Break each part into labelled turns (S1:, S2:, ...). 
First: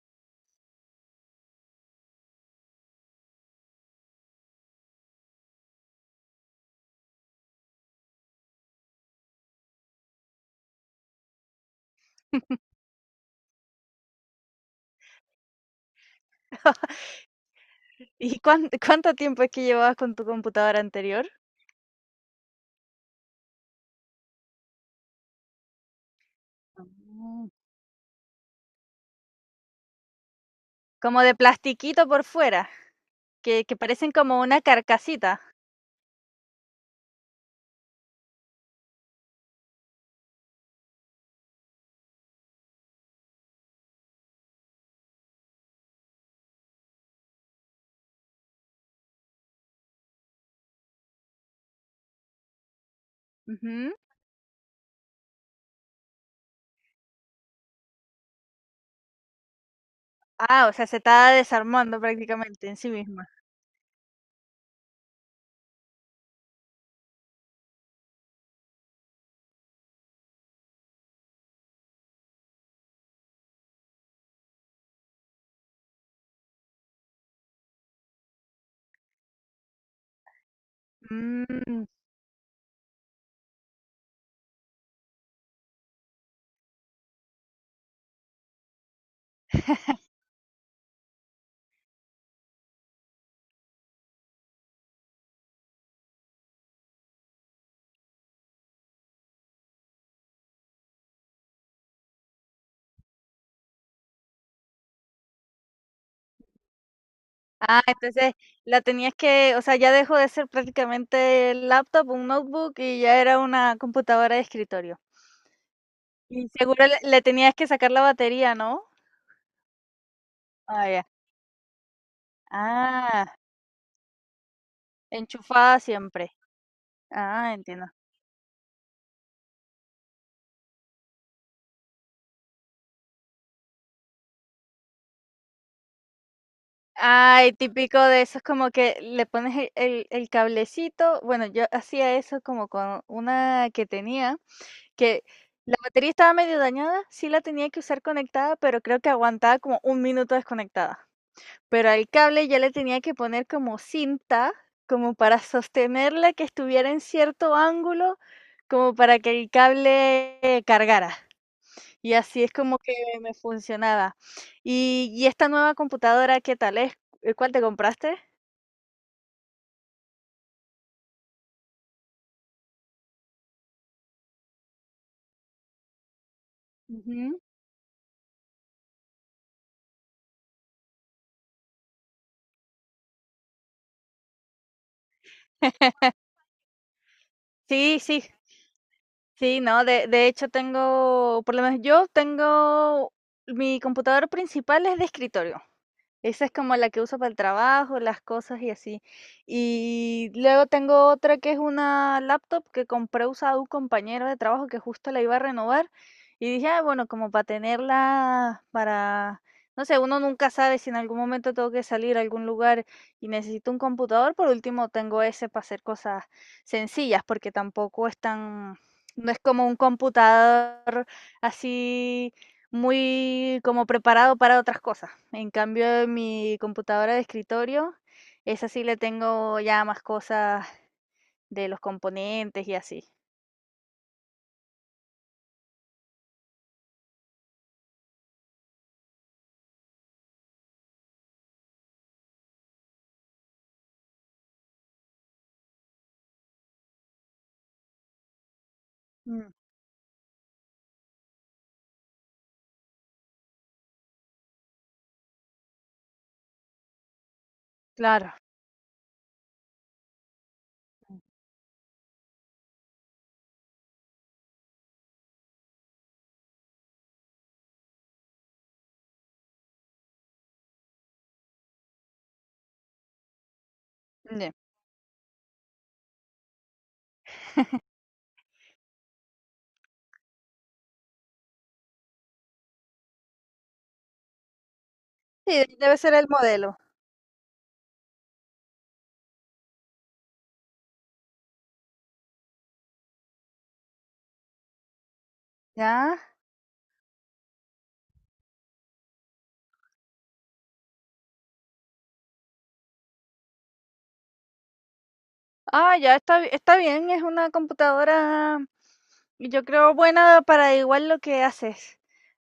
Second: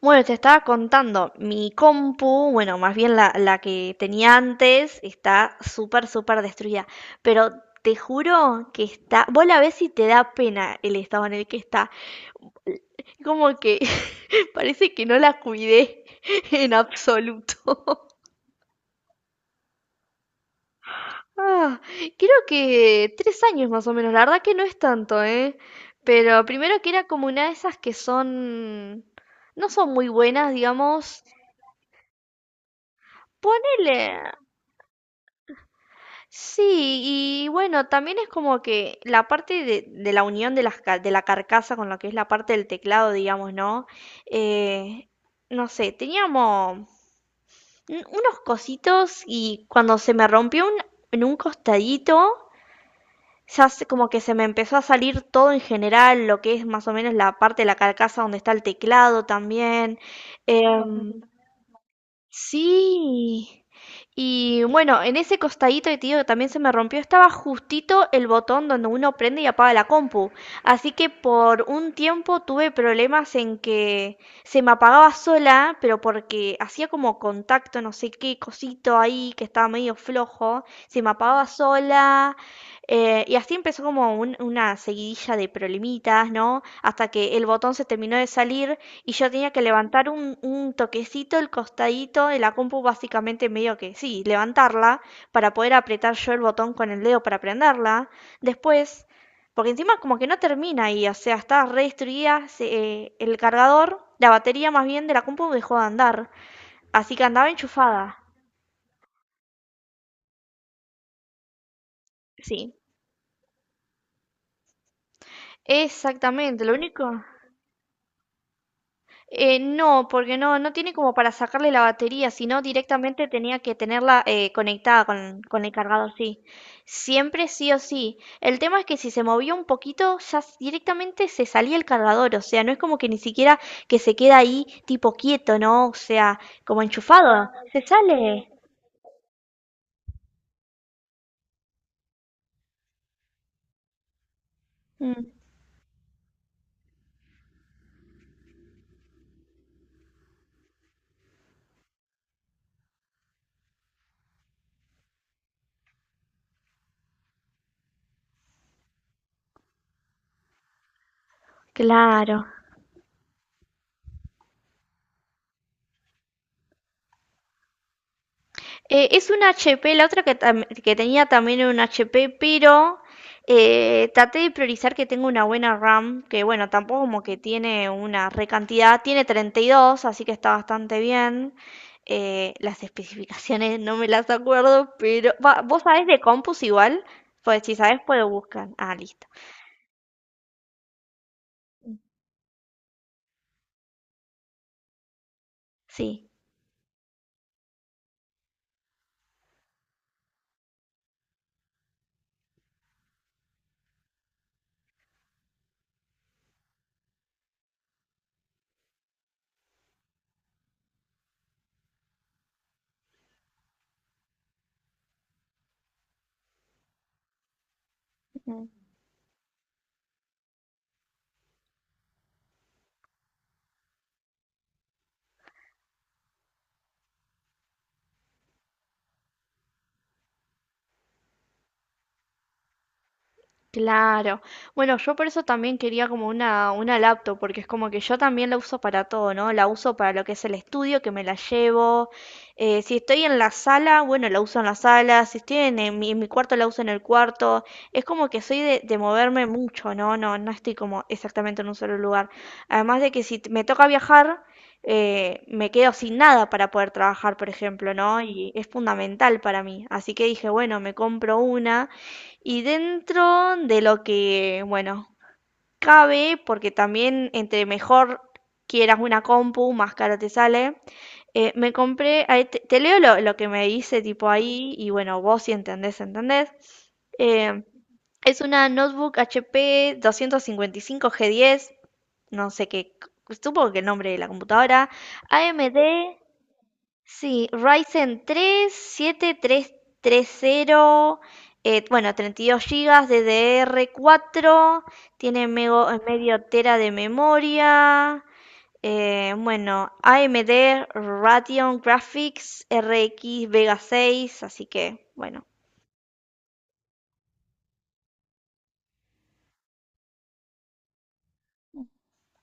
S1: Bueno, te estaba contando, mi compu, bueno, más bien la que tenía antes, está súper, súper destruida. Pero te juro que está. Vos la ves y te da pena el estado en el que está. Como que parece que no la cuidé en absoluto.
S2: ¿Y cuánto tiempo es que llevabas con tu computadora anterior?
S1: Ah, creo que 3 años más o menos. La verdad que no es tanto, ¿eh? Pero primero que era como una
S2: Ah.
S1: de esas que son. No son muy buenas,
S2: Como
S1: digamos.
S2: de plastiquito por fuera, que
S1: Ponele.
S2: parecen como una carcasita.
S1: Sí, y bueno, también es como que la parte de la unión de la carcasa con lo que es la parte del teclado, digamos, ¿no? Eh, no sé, teníamos unos cositos y cuando se me rompió en un costadito, ya
S2: Ujú.
S1: como que se me empezó a salir todo en general, lo que es más o menos la parte de la carcasa donde está el teclado también.
S2: Ah, o sea, se
S1: Em,
S2: estaba desarmando prácticamente en sí misma.
S1: Sí. Y bueno, en ese costadito de tío que también se me rompió, estaba justito el botón donde uno prende y apaga la compu. Así que por un tiempo tuve problemas en que se me apagaba sola, pero porque hacía como contacto, no sé qué cosito ahí que estaba medio flojo, se me apagaba
S2: Mm.
S1: sola. Y así empezó como una seguidilla de problemitas, ¿no? Hasta que el botón se terminó de salir y yo tenía que levantar un toquecito el costadito de la compu, básicamente medio que sí, levantarla para poder apretar yo el botón con el dedo para prenderla. Después, porque encima como que no termina ahí, o sea, está re destruida. El cargador, la batería más bien de la compu dejó de andar, así que andaba
S2: Ah,
S1: enchufada.
S2: entonces la tenías que, o sea, ya dejó de ser prácticamente laptop, un
S1: Sí,
S2: notebook, y ya era una computadora de escritorio. Y
S1: exactamente, lo
S2: seguro le
S1: único.
S2: le tenías que sacar la batería, ¿no?
S1: No, porque no, no
S2: Ah,
S1: tiene
S2: ya.
S1: como para sacarle la batería, sino
S2: Ah,
S1: directamente tenía que tenerla conectada con el
S2: enchufada
S1: cargador,
S2: siempre.
S1: sí. Siempre
S2: Ah,
S1: sí o
S2: entiendo.
S1: sí. El tema es que si se movió un poquito, ya directamente se salía el cargador, o sea, no es como que ni siquiera que se queda ahí tipo quieto, ¿no? O sea, como enchufado,
S2: Ay,
S1: se
S2: típico de esos
S1: sale.
S2: como que le pones el cablecito. Bueno, yo hacía eso como con una que tenía, que
S1: Mm,
S2: la batería estaba medio dañada, sí la tenía que usar conectada, pero creo que aguantaba como un minuto desconectada. Pero al cable ya le tenía que poner como cinta, como para sostenerla que estuviera en cierto ángulo, como para que el cable cargara. Y así
S1: claro.
S2: es como que me funcionaba. Y esta nueva computadora, ¿qué tal es? ¿Cuál te compraste?
S1: Es un HP, la otra que tenía también era un HP, pero traté de priorizar que tenga una buena RAM, que bueno, tampoco como que
S2: Ujú.
S1: tiene una recantidad, tiene 32, así que está bastante bien. Las especificaciones no me las acuerdo, pero va, vos sabés de compus igual, pues si
S2: Sí,
S1: sabés
S2: sí,
S1: puedo buscar. Ah, listo.
S2: sí, no, de hecho tengo, por lo menos yo tengo mi computador principal es de escritorio.
S1: Sí.
S2: Esa es como la que uso para el trabajo, las cosas y así. Y luego tengo otra que es una laptop que compré usada a un compañero de trabajo que justo la iba a renovar. Y dije, ah, bueno, como para tenerla para, no sé, uno nunca sabe si en algún momento tengo que salir a algún lugar y necesito un computador. Por último, tengo ese para hacer cosas sencillas, porque tampoco es tan, no es como un computador así muy como preparado para otras cosas. En cambio, mi computadora de escritorio, esa sí le tengo ya más cosas de los componentes y así.
S1: Claro. Bueno, yo por eso también quería como una laptop, porque es como que yo también la uso para todo, ¿no? La uso para lo que es el estudio, que me la llevo. Si estoy en la sala, bueno, la uso en la sala. Si estoy en mi cuarto, la uso en el cuarto. Es como que soy de moverme
S2: Mm,
S1: mucho, ¿no? No, no estoy como exactamente en un solo lugar. Además de que si me toca viajar, me quedo sin nada para poder trabajar, por ejemplo, ¿no?
S2: claro.
S1: Y es fundamental para mí. Así que dije, bueno, me
S2: Mm.
S1: compro una. Y dentro de lo que, bueno, cabe, porque también entre mejor quieras una compu, más caro te sale, me compré, ahí te leo lo que me dice tipo
S2: Ya.
S1: ahí, y bueno, vos si entendés, entendés. Eh, es una notebook HP 255G10, no sé qué, supongo que el nombre de la computadora,
S2: Sí,
S1: AMD
S2: debe ser el modelo.
S1: Sí, Ryzen 3 siete tres 7330, bueno, 32 GB DDR4, tiene
S2: Ya.
S1: medio tera de memoria, bueno, AMD Radeon Graphics RX Vega 6, así que, bueno,
S2: Ah, ya está, bi- está bien, es una computadora, yo creo, buena para igual lo que haces.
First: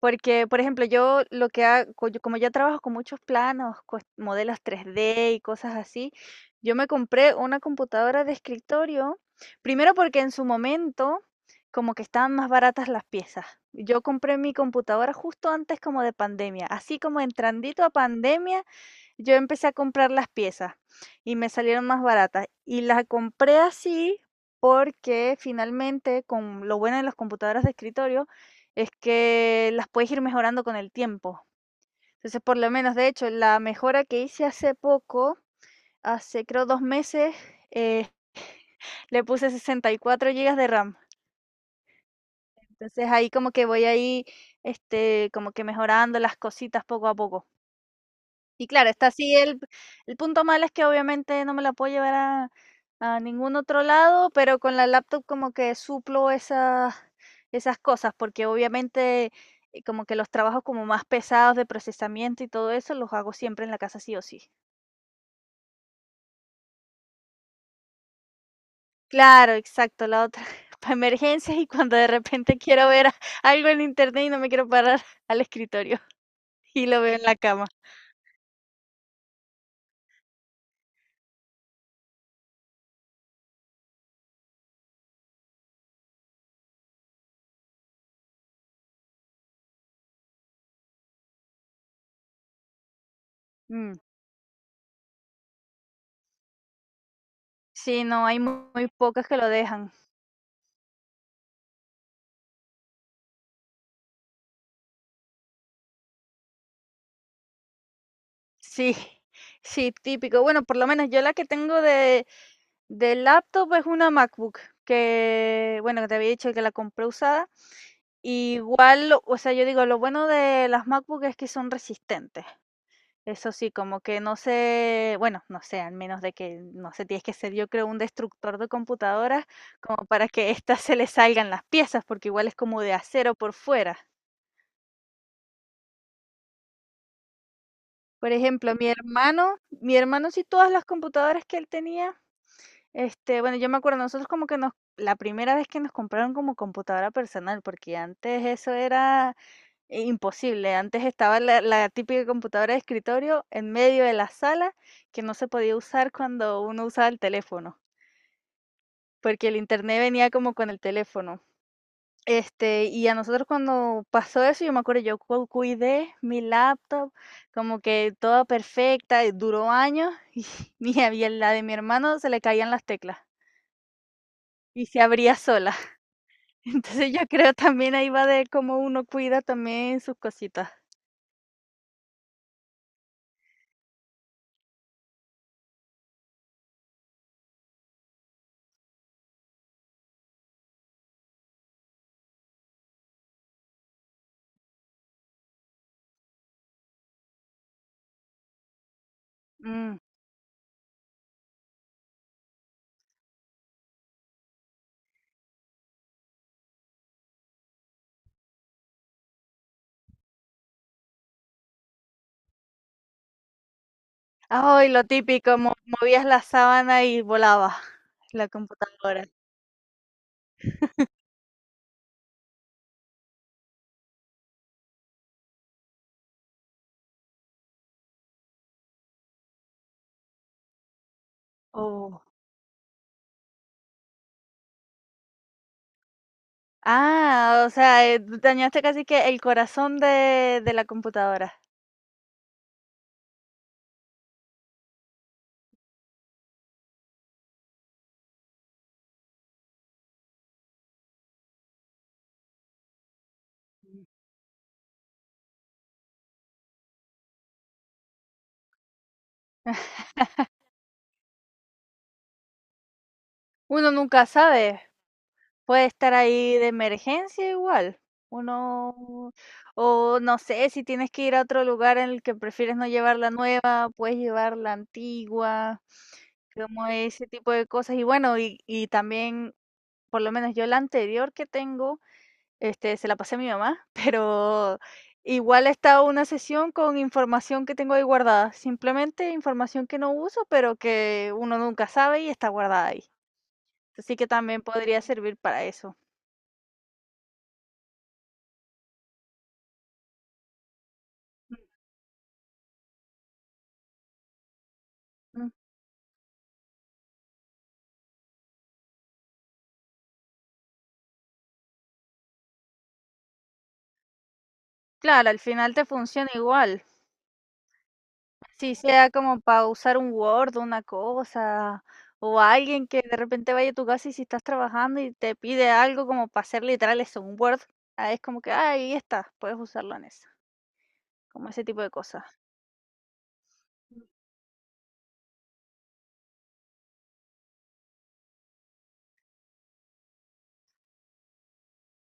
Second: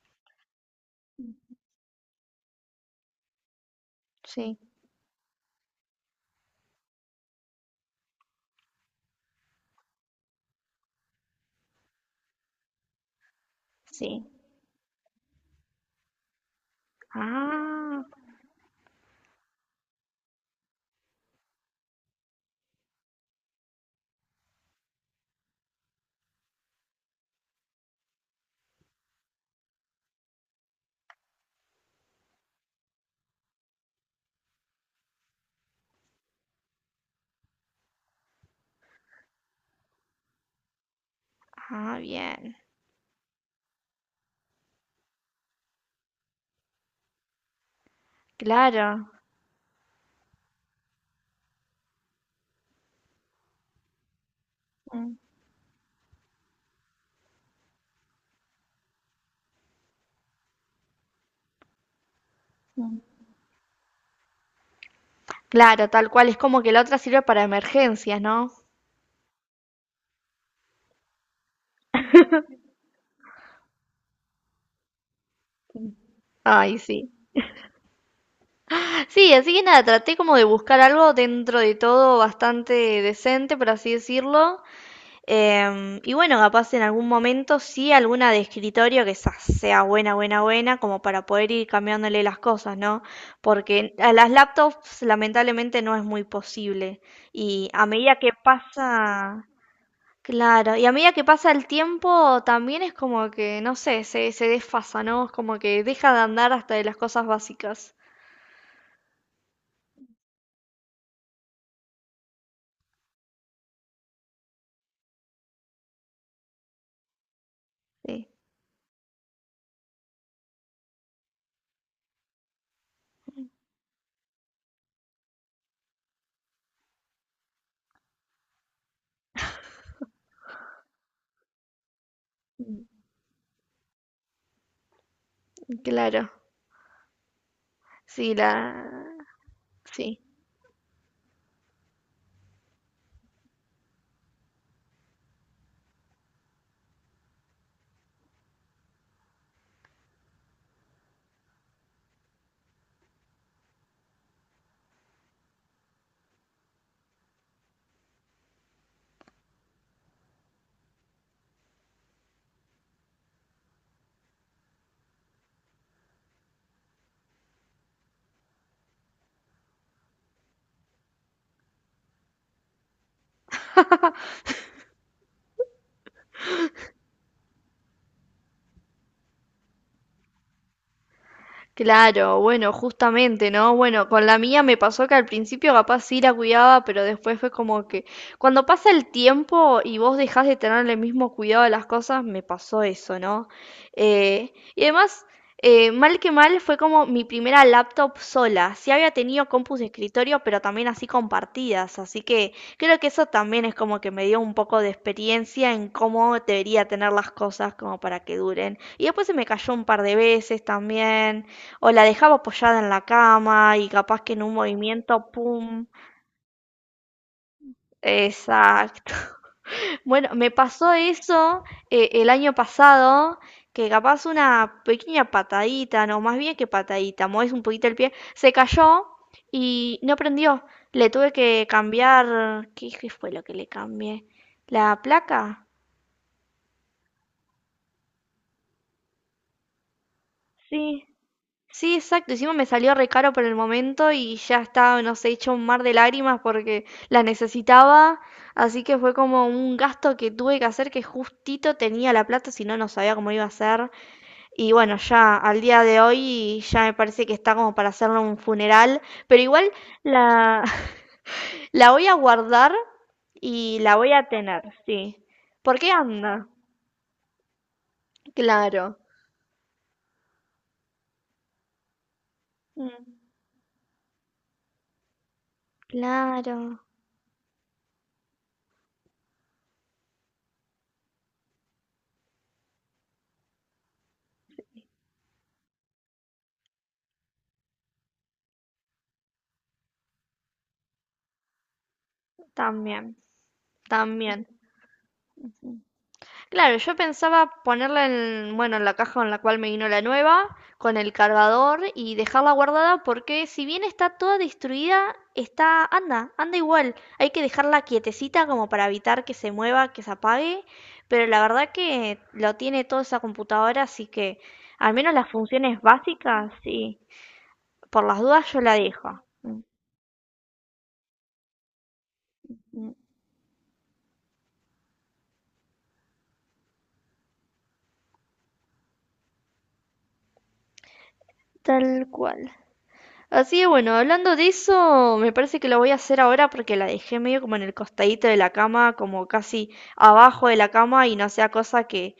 S2: Porque, por ejemplo, yo lo que hago, como ya trabajo con muchos planos,
S1: sí,
S2: modelos 3D y cosas así, yo me compré una computadora de escritorio, primero porque en su momento como que estaban más baratas las piezas. Yo
S1: sí.
S2: compré mi computadora justo antes como de pandemia, así como entrandito a
S1: Ah,
S2: pandemia, yo empecé a comprar las piezas. Y me salieron más baratas. Y las compré así porque finalmente, con lo bueno de las computadoras de escritorio, es que las puedes ir mejorando con el tiempo. Entonces, por lo menos, de hecho, la mejora que hice hace poco, hace creo 2 meses, eh, le puse 64 gigas de RAM.
S1: ah, bien,
S2: Entonces ahí como que voy ahí, como que mejorando las cositas poco a poco. Y claro, está
S1: claro.
S2: así el punto malo es que obviamente no me la puedo llevar a ningún otro lado, pero con la
S1: Mm,
S2: laptop como que suplo esas esas cosas, porque obviamente, como que los trabajos como más pesados de procesamiento y todo eso, los
S1: mm.
S2: hago siempre en la casa sí o sí.
S1: Claro, tal cual, es como que la otra sirve para emergencias, ¿no?
S2: Claro, exacto, la otra para emergencias y cuando de repente quiero ver a algo en internet y no me quiero parar al escritorio
S1: Ay,
S2: y lo
S1: sí.
S2: veo en la cama.
S1: Sí, así que nada, traté como de buscar algo dentro de todo bastante decente, por así decirlo. Y bueno, capaz en algún momento sí alguna de escritorio que esa sea buena, buena, buena, como para poder ir cambiándole las cosas, ¿no? Porque
S2: Mm.
S1: a las laptops lamentablemente no es muy posible. Y a
S2: Sí,
S1: medida
S2: no,
S1: que
S2: hay muy pocas que
S1: pasa,
S2: lo dejan.
S1: claro, y a medida que pasa el tiempo también es como que, no sé, se desfasa, ¿no? Es como que deja de andar hasta de las cosas básicas.
S2: Sí, sí, típico. Bueno, por lo menos yo la que tengo de, laptop es una MacBook, que, bueno, que te había dicho que la compré usada.
S1: Sí.
S2: Igual, o sea, yo digo, lo bueno de las MacBook es que son resistentes. Eso sí, como que no sé, bueno, no sé, al menos de que, no sé, tienes que ser yo creo un destructor de computadoras como para que éstas se le salgan las piezas, porque igual es como
S1: Mm,
S2: de acero por fuera.
S1: claro.
S2: Por
S1: Sí, la...
S2: ejemplo, mi hermano, mi
S1: Sí.
S2: hermano sí todas las computadoras que él tenía. Bueno, yo me acuerdo, nosotros como que nos la primera vez que nos compraron como computadora personal, porque antes eso era imposible. Antes estaba la, la típica computadora de escritorio en medio de la sala que no se podía usar cuando uno usaba el teléfono, porque el internet venía como con el teléfono. Y a nosotros cuando pasó eso, yo me acuerdo, yo cuidé mi laptop, como que toda perfecta, y duró años, y a la de mi hermano se le caían las teclas y se abría sola. Entonces, yo creo también ahí va de cómo uno cuida también sus cositas.
S1: Claro, bueno, justamente, ¿no? Bueno, con la mía me pasó que al principio capaz sí la cuidaba, pero después fue como que cuando pasa el tiempo y vos dejás de tener el mismo cuidado de las cosas, me pasó eso, ¿no? Y además, mal que mal, fue como mi primera laptop sola. Sí había tenido compus de
S2: Mm.
S1: escritorio, pero también así compartidas, así que creo que eso también es como que me dio un poco de experiencia en cómo debería tener las cosas como para que duren. Y después se me cayó un par de veces también o la dejaba apoyada en la cama y capaz que en un
S2: Ay, lo
S1: movimiento,
S2: típico, mo
S1: ¡pum!
S2: movías la sábana y volaba la
S1: Exacto.
S2: computadora.
S1: Bueno, me pasó eso, el año pasado, que capaz una pequeña patadita, no, más bien que patadita, mueves un poquito el pie, se cayó y no prendió. Le tuve que
S2: Oh.
S1: cambiar, ¿qué fue lo que le cambié? ¿La placa?
S2: Ah, o sea, dañaste casi que el corazón de la
S1: Sí,
S2: computadora.
S1: sí, exacto. Encima me salió re caro por el momento y ya estaba, no sé, hecho un mar de lágrimas porque la necesitaba. Así que fue como un gasto que tuve que hacer que justito tenía la plata, si no, no sabía cómo iba a ser. Y bueno, ya al día de hoy ya me parece que está como para hacerle un funeral. Pero igual la, la voy a guardar y
S2: Uno
S1: la voy
S2: nunca
S1: a tener,
S2: sabe.
S1: sí. ¿Por
S2: Puede
S1: qué
S2: estar
S1: anda?
S2: ahí de emergencia igual.
S1: Claro.
S2: Uno, o no sé, si tienes que ir a otro lugar en el que prefieres no llevar
S1: Mm,
S2: la nueva, puedes llevar la antigua,
S1: claro,
S2: como ese tipo de cosas. Y bueno, y, también, por lo menos yo la anterior que tengo, se la pasé a mi mamá, pero igual está una sesión con información que tengo ahí guardada. Simplemente información que no uso, pero que uno nunca sabe y está guardada ahí.
S1: también,
S2: Así que
S1: también.
S2: también podría servir para eso.
S1: Claro, yo pensaba ponerla en, bueno, en la caja en la cual me vino la nueva, con el cargador y dejarla guardada porque si bien está toda destruida, está, anda igual. Hay que dejarla quietecita como para evitar que se mueva, que se apague, pero la verdad que lo tiene toda esa computadora, así que al menos las
S2: Claro, al final
S1: funciones
S2: te funciona
S1: básicas,
S2: igual.
S1: sí. Por las dudas yo la
S2: Si sea
S1: dejo.
S2: como
S1: Mm.
S2: para usar un Word, una cosa, o alguien que de repente vaya a tu casa y si estás trabajando y te pide algo como para hacer literal eso, un Word, ah, es como que ah, ahí está, puedes usarlo en eso, como ese tipo de
S1: Tal
S2: cosas.
S1: cual. Así que bueno, hablando de eso, me parece que lo voy a hacer ahora porque la dejé medio como en el costadito de la cama, como casi abajo de la cama y no sea cosa que,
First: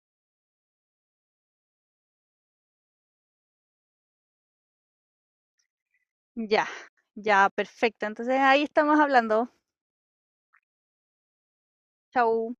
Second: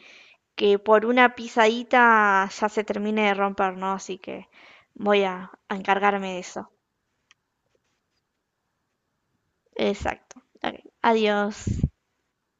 S1: que por una pisadita ya se termine de romper, ¿no? Así que voy a encargarme de
S2: Ya,
S1: eso.
S2: ya, perfecto. Entonces ahí estamos hablando.
S1: Exacto. Ok. Adiós.
S2: Chau.